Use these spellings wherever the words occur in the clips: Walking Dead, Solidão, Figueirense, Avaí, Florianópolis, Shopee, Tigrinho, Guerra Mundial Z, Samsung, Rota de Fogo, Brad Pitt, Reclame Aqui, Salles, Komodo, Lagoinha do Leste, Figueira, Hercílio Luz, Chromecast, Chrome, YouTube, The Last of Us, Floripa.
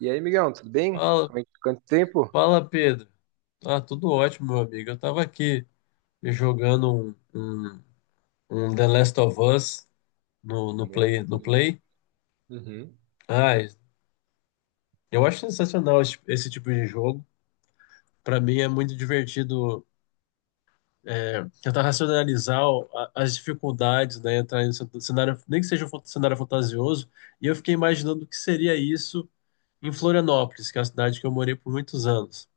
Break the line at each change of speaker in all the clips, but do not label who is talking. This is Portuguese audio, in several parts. E aí, Miguel, tudo bem?
Fala,
Quanto tempo?
fala, Pedro. Ah, tudo ótimo, meu amigo. Eu tava aqui jogando um The Last of Us no, no
Bom,
Play,
muito
no
bom.
Play.
Uhum.
Ah, eu acho sensacional esse tipo de jogo. Pra mim é muito divertido é, tentar racionalizar as dificuldades, né? Entrar em um cenário, nem que seja um cenário fantasioso. E eu fiquei imaginando o que seria isso em Florianópolis, que é a cidade que eu morei por muitos anos,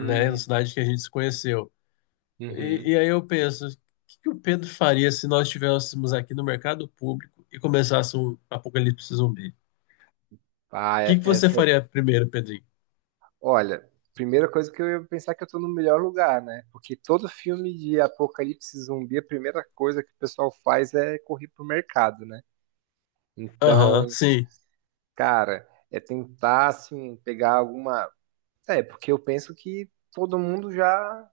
né? A cidade que a gente se conheceu. E,
uhum.
e aí eu penso, o que que o Pedro faria se nós estivéssemos aqui no mercado público e começasse um apocalipse zumbi? O
Ah,
que que você
essa é...
faria primeiro, Pedrinho?
Olha, primeira coisa que eu ia pensar que eu tô no melhor lugar, né? Porque todo filme de apocalipse zumbi, a primeira coisa que o pessoal faz é correr pro mercado, né?
Aham,
Então,
sim,
cara, é tentar, assim, pegar alguma... É, porque eu penso que todo mundo já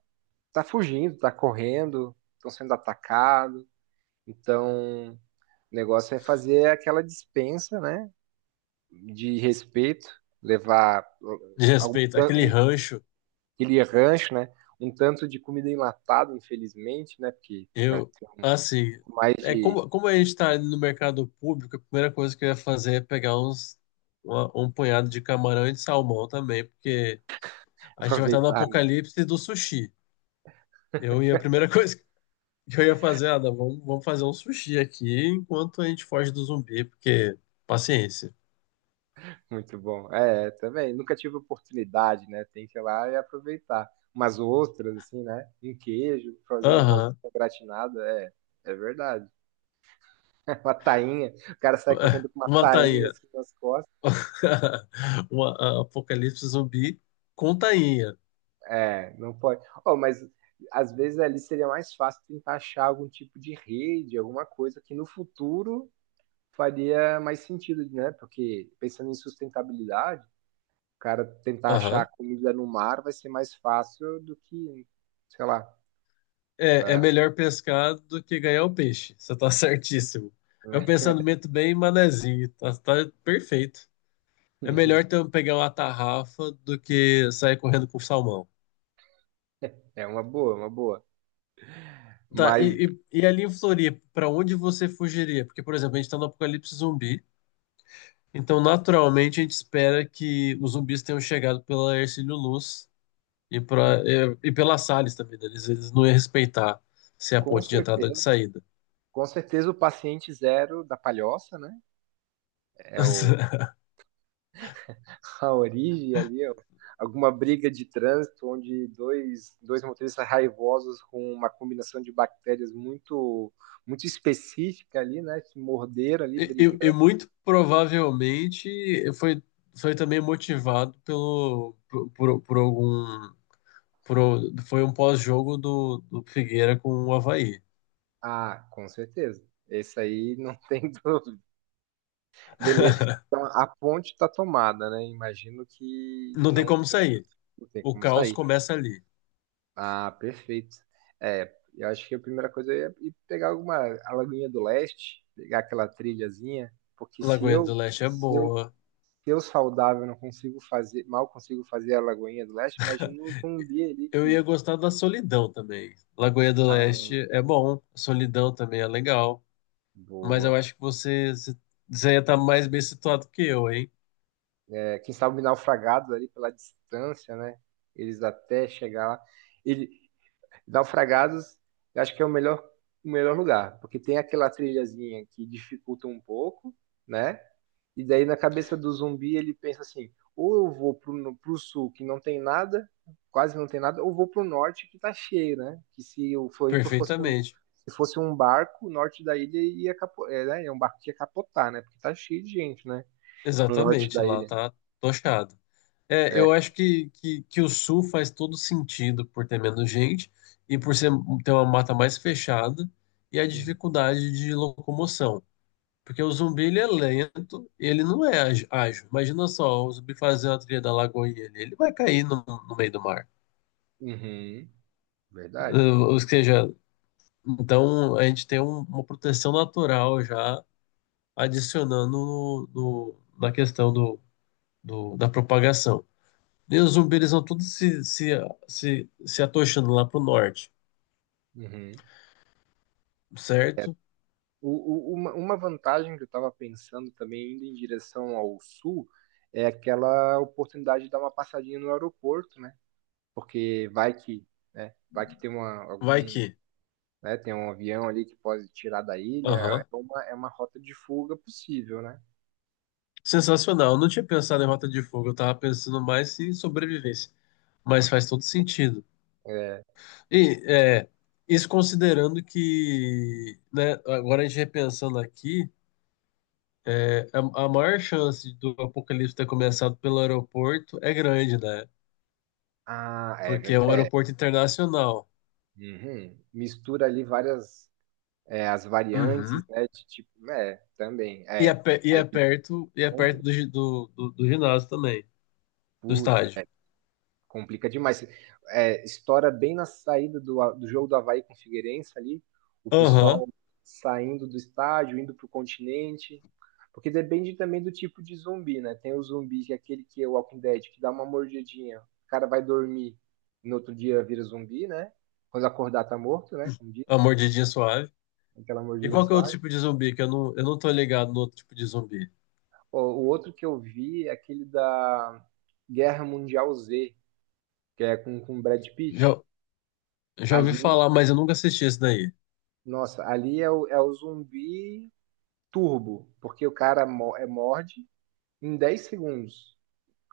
tá fugindo, tá correndo, estão sendo atacados. Então... O negócio é fazer aquela dispensa, né? De respeito, levar
de
algum,
respeito, aquele rancho,
aquele rancho, né? Um tanto de comida enlatada, infelizmente, né? Porque para
eu,
ter um
assim,
pouco mais
é
de
como, como a gente está no mercado público, a primeira coisa que eu ia fazer é pegar um punhado de camarão e de salmão também, porque a gente vai estar no
aproveitar, né?
apocalipse do sushi. Eu ia, a primeira coisa eu ia fazer, Adam, vamos fazer um sushi aqui enquanto a gente foge do zumbi, porque paciência.
Muito bom. É, também. Nunca tive oportunidade, né? Tem que ir lá e aproveitar. Umas ostras, assim, né? Um queijo, fazer uma
Aham.
ostra gratinada, é, é verdade. Uma tainha. O cara sai correndo com uma
Uma
tainha
tainha.
assim nas costas.
Uma, apocalipse zumbi com tainha.
É, não pode. Oh, mas às vezes ali seria mais fácil tentar achar algum tipo de rede, alguma coisa que no futuro faria mais sentido, né? Porque pensando em sustentabilidade, o cara tentar achar
Aham.
comida no mar vai ser mais fácil do que, sei lá.
É, é
É,
melhor pescar do que ganhar o peixe. Você tá certíssimo. É um pensamento bem manezinho. Tá perfeito. É melhor então pegar uma tarrafa do que sair correndo com salmão.
é uma boa, uma boa.
Tá,
Mas
e ali em Floripa, pra onde você fugiria? Porque, por exemplo, a gente tá no apocalipse zumbi. Então, naturalmente, a gente espera que os zumbis tenham chegado pela Hercílio Luz e, pela Salles também, né? Eles não iam respeitar se é a
com
ponte de entrada ou de
certeza,
saída.
com certeza o paciente zero da palhoça, né? É o a origem ali, ó, alguma briga de trânsito onde dois motoristas raivosos com uma combinação de bactérias muito muito específica ali, né, que morderam ali
E
brigando.
muito provavelmente foi, foi também motivado por algum. Foi um pós-jogo do, do Figueira com o Avaí.
Ah, com certeza. Esse aí não tem dúvida. Beleza. Então, a ponte está tomada, né? Imagino que
Não tem
não
como
tem,
sair.
não tem
O
como
caos
sair.
começa ali.
Ah, perfeito. É, eu acho que a primeira coisa é ir pegar alguma a Lagoinha do Leste, pegar aquela trilhazinha, porque
Lagoinha do Leste é
se eu,
boa.
se eu saudável não consigo fazer, mal consigo fazer a Lagoinha do Leste, imagina um zumbi ali
Eu
que,
ia gostar da Solidão também. Lagoinha do
ah,
Leste é bom, Solidão também é legal, mas eu
boa.
acho que você ia estar mais bem situado que eu, hein?
É, quem sabe naufragados ali pela distância, né? Eles até chegar lá. Ele, Naufragados, eu acho que é o melhor lugar, porque tem aquela trilhazinha que dificulta um pouco, né? E daí na cabeça do zumbi ele pensa assim: ou eu vou pro, pro sul que não tem nada, quase não tem nada, ou vou pro norte que tá cheio, né? Que se o Floripa
Perfeitamente.
se fosse um barco, o norte da ilha ia capo, é, né? É um barco que ia capotar, né? Porque tá cheio de gente, né? No norte
Exatamente,
da
lá
ilha.
tá tochado. É, eu
É.
acho que o Sul faz todo sentido por ter menos gente e por ser, ter uma mata mais fechada e a
Uhum.
dificuldade de locomoção. Porque o zumbi ele é lento, ele não é ágil. Imagina só, o zumbi fazer uma trilha da lagoa e ele vai cair no meio do mar.
Uhum. Verdade.
Ou seja, então a gente tem uma proteção natural já adicionando na questão da propagação. E os zumbis eles vão todos se atochando lá pro norte,
Uhum.
certo?
Uma vantagem que eu estava pensando também, indo em direção ao sul, é aquela oportunidade de dar uma passadinha no aeroporto, né? Porque vai que, né, vai que tem uma,
Vai
algum,
que.
né, tem um avião ali que pode tirar da ilha, é
Aham.
uma, é uma rota de fuga possível, né?
Sensacional. Eu não tinha pensado em Rota de Fogo, eu tava pensando mais em sobrevivência. Mas faz todo sentido.
É,
E é, isso considerando que, né, agora a gente repensando aqui, é, a maior chance do apocalipse ter começado pelo aeroporto é grande, né?
ah, é
Porque é um
verdade.
aeroporto internacional.
Uhum. Mistura ali várias, é, as variantes,
Uhum.
né, de tipo, é, também,
E é,
é,
e
aí,
é perto, e é perto do, do ginásio também, do
putz,
estádio.
complica demais. É, estoura bem na saída do jogo do Avaí com o Figueirense ali. O
Aham.
pessoal saindo do estádio, indo para o continente. Porque depende também do tipo de zumbi, né? Tem o zumbi, que é aquele que é o Walking Dead, que dá uma mordidinha. O cara vai dormir, no outro dia vira zumbi, né? Quando acordar tá morto, né? Como diz,
A mordidinha suave.
aquela
E
mordidinha do
qual que é o outro
Soares.
tipo de zumbi? Que eu não tô ligado no outro tipo de zumbi.
O outro que eu vi é aquele da Guerra Mundial Z, que é com Brad Pitt.
Já, já ouvi
Ali
falar, mas eu nunca assisti esse daí.
Nossa, ali é o, zumbi turbo, porque o cara é morde em 10 segundos.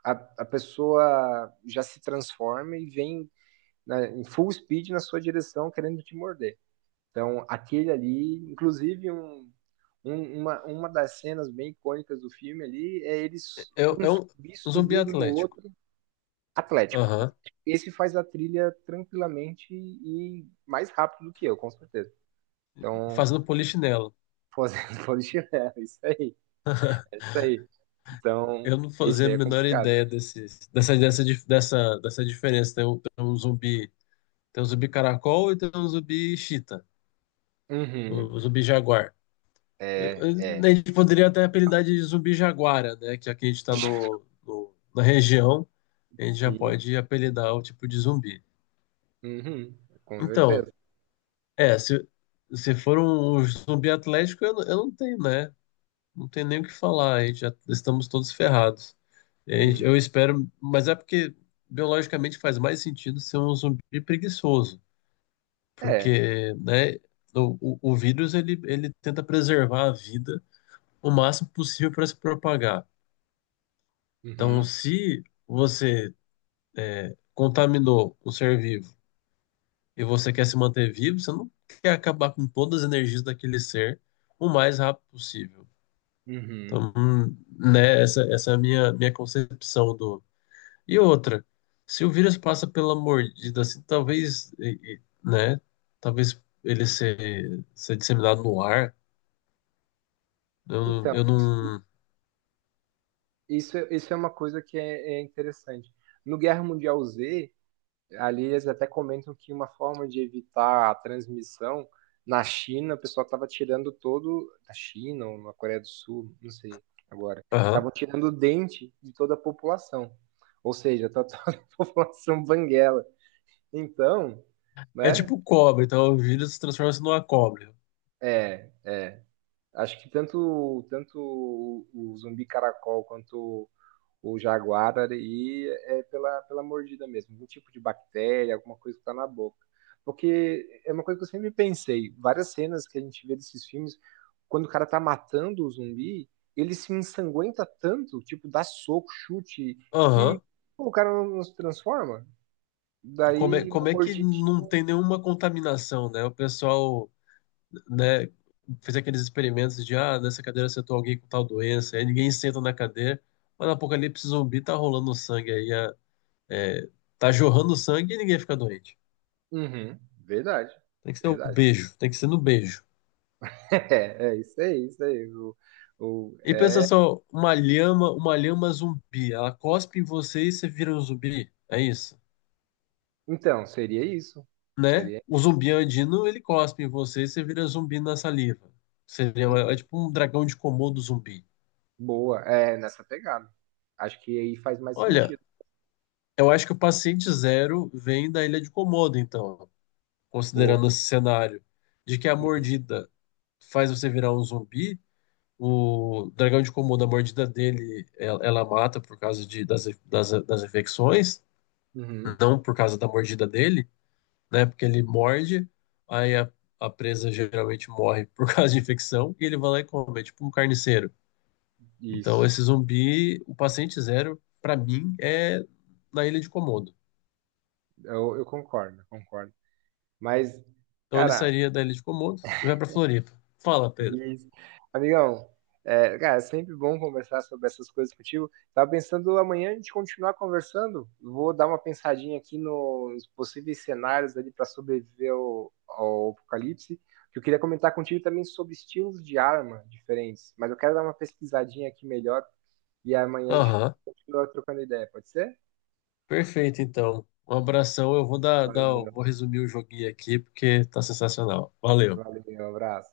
A, a pessoa já se transforma e vem em full speed na sua direção querendo te morder. Então, aquele ali, inclusive uma das cenas bem icônicas do filme ali é eles
É,
um
é um,
zumbi
um zumbi
subindo no
atlético.
outro, Atlético.
Aham.
Atlético. Esse faz a trilha tranquilamente e mais rápido do que eu, com certeza. Então,
Fazendo polichinelo.
fazendo polichinelo, isso aí, é isso aí. Então,
Eu não
isso
fazia a
aí é
menor
complicado.
ideia desse, dessa, dessa, dif- dessa, dessa diferença. Tem um zumbi caracol e tem um zumbi chita,
Uhum.
o zumbi jaguar.
É, é.
A gente poderia até apelidar de zumbi jaguara, né? Que aqui a gente está na região, a gente já
Sim.
pode apelidar o tipo de zumbi.
Uhum. Com
Então,
certeza.
é, se for um zumbi atlético, eu não tenho, né? Não tem nem o que falar, a gente já estamos todos ferrados. É,
Uhum.
eu espero, mas é porque biologicamente faz mais sentido ser um zumbi preguiçoso,
É.
porque, né, o vírus ele tenta preservar a vida o máximo possível para se propagar. Então,
Uhum.
se você contaminou um ser vivo e você quer se manter vivo, você não quer acabar com todas as energias daquele ser o mais rápido possível.
Uhum.
Então, né, essa é a minha concepção. E outra, se o vírus passa pela mordida, assim, talvez, né? Talvez ele ser disseminado no ar.
Então,
Eu não.
isso, isso é uma coisa que é interessante. No Guerra Mundial Z, ali eles até comentam que uma forma de evitar a transmissão na China, o pessoal estava tirando todo. Na China ou na Coreia do Sul, não sei agora.
Aham.
Estavam tirando o dente de toda a população. Ou seja, tá toda a população banguela. Então,
É
né?
tipo cobra, então o vírus se transforma-se numa cobra.
É, é. Acho que tanto o zumbi caracol quanto o Jaguar e é pela mordida mesmo, algum tipo de bactéria, alguma coisa que tá na boca. Porque é uma coisa que eu sempre pensei, várias cenas que a gente vê desses filmes, quando o cara tá matando o zumbi, ele se ensanguenta tanto, tipo, dá soco, chute, que
Aham.
pô, o cara não se transforma. Daí, uma
Como é que
mordidinha.
não tem nenhuma contaminação, né? O pessoal, né, fez aqueles experimentos de, ah, nessa cadeira sentou alguém com tal doença, aí ninguém senta na cadeira, mas no apocalipse zumbi tá rolando sangue aí, é, tá jorrando sangue e ninguém fica doente.
Uhum, verdade,
Tem que ser o
verdade.
beijo, tem que ser no beijo.
É isso aí, isso aí. O,
E pensa
é...
só, uma lhama zumbi, ela cospe em você e você vira um zumbi, é isso,
Então, seria isso.
né?
Seria.
O zumbi andino, ele cospe em você e você vira zumbi na saliva. Seria é
Hum.
tipo um dragão de Komodo zumbi.
Boa, é nessa pegada. Acho que aí faz mais
Olha,
sentido.
eu acho que o paciente zero vem da ilha de Komodo, então,
Boa.
considerando esse cenário de que a mordida faz você virar um zumbi. O dragão de Komodo, a mordida dele, ela mata por causa das infecções,
Uhum,
não por causa da mordida dele, né? Porque ele morde, aí a, a presa geralmente morre por causa de infecção, e ele vai lá e come, é tipo um carniceiro. Então, esse
isso.
zumbi, o paciente zero, pra mim, é na Ilha de Komodo.
Eu concordo, concordo. Mas,
Então, ele
cara.
sairia da Ilha de Komodo e vai pra Floripa. Fala, Pedro.
Isso. Amigão, é, cara, é sempre bom conversar sobre essas coisas contigo. Tava pensando amanhã a gente continuar conversando. Vou dar uma pensadinha aqui nos possíveis cenários ali para sobreviver ao apocalipse. Que eu queria comentar contigo também sobre estilos de arma diferentes, mas eu quero dar uma pesquisadinha aqui melhor e amanhã a gente
Aham,
continua trocando ideia, pode ser?
perfeito, então. Um abração, eu vou
Valeu,
vou resumir o joguinho aqui, porque tá sensacional. Valeu.
valeu, um abraço.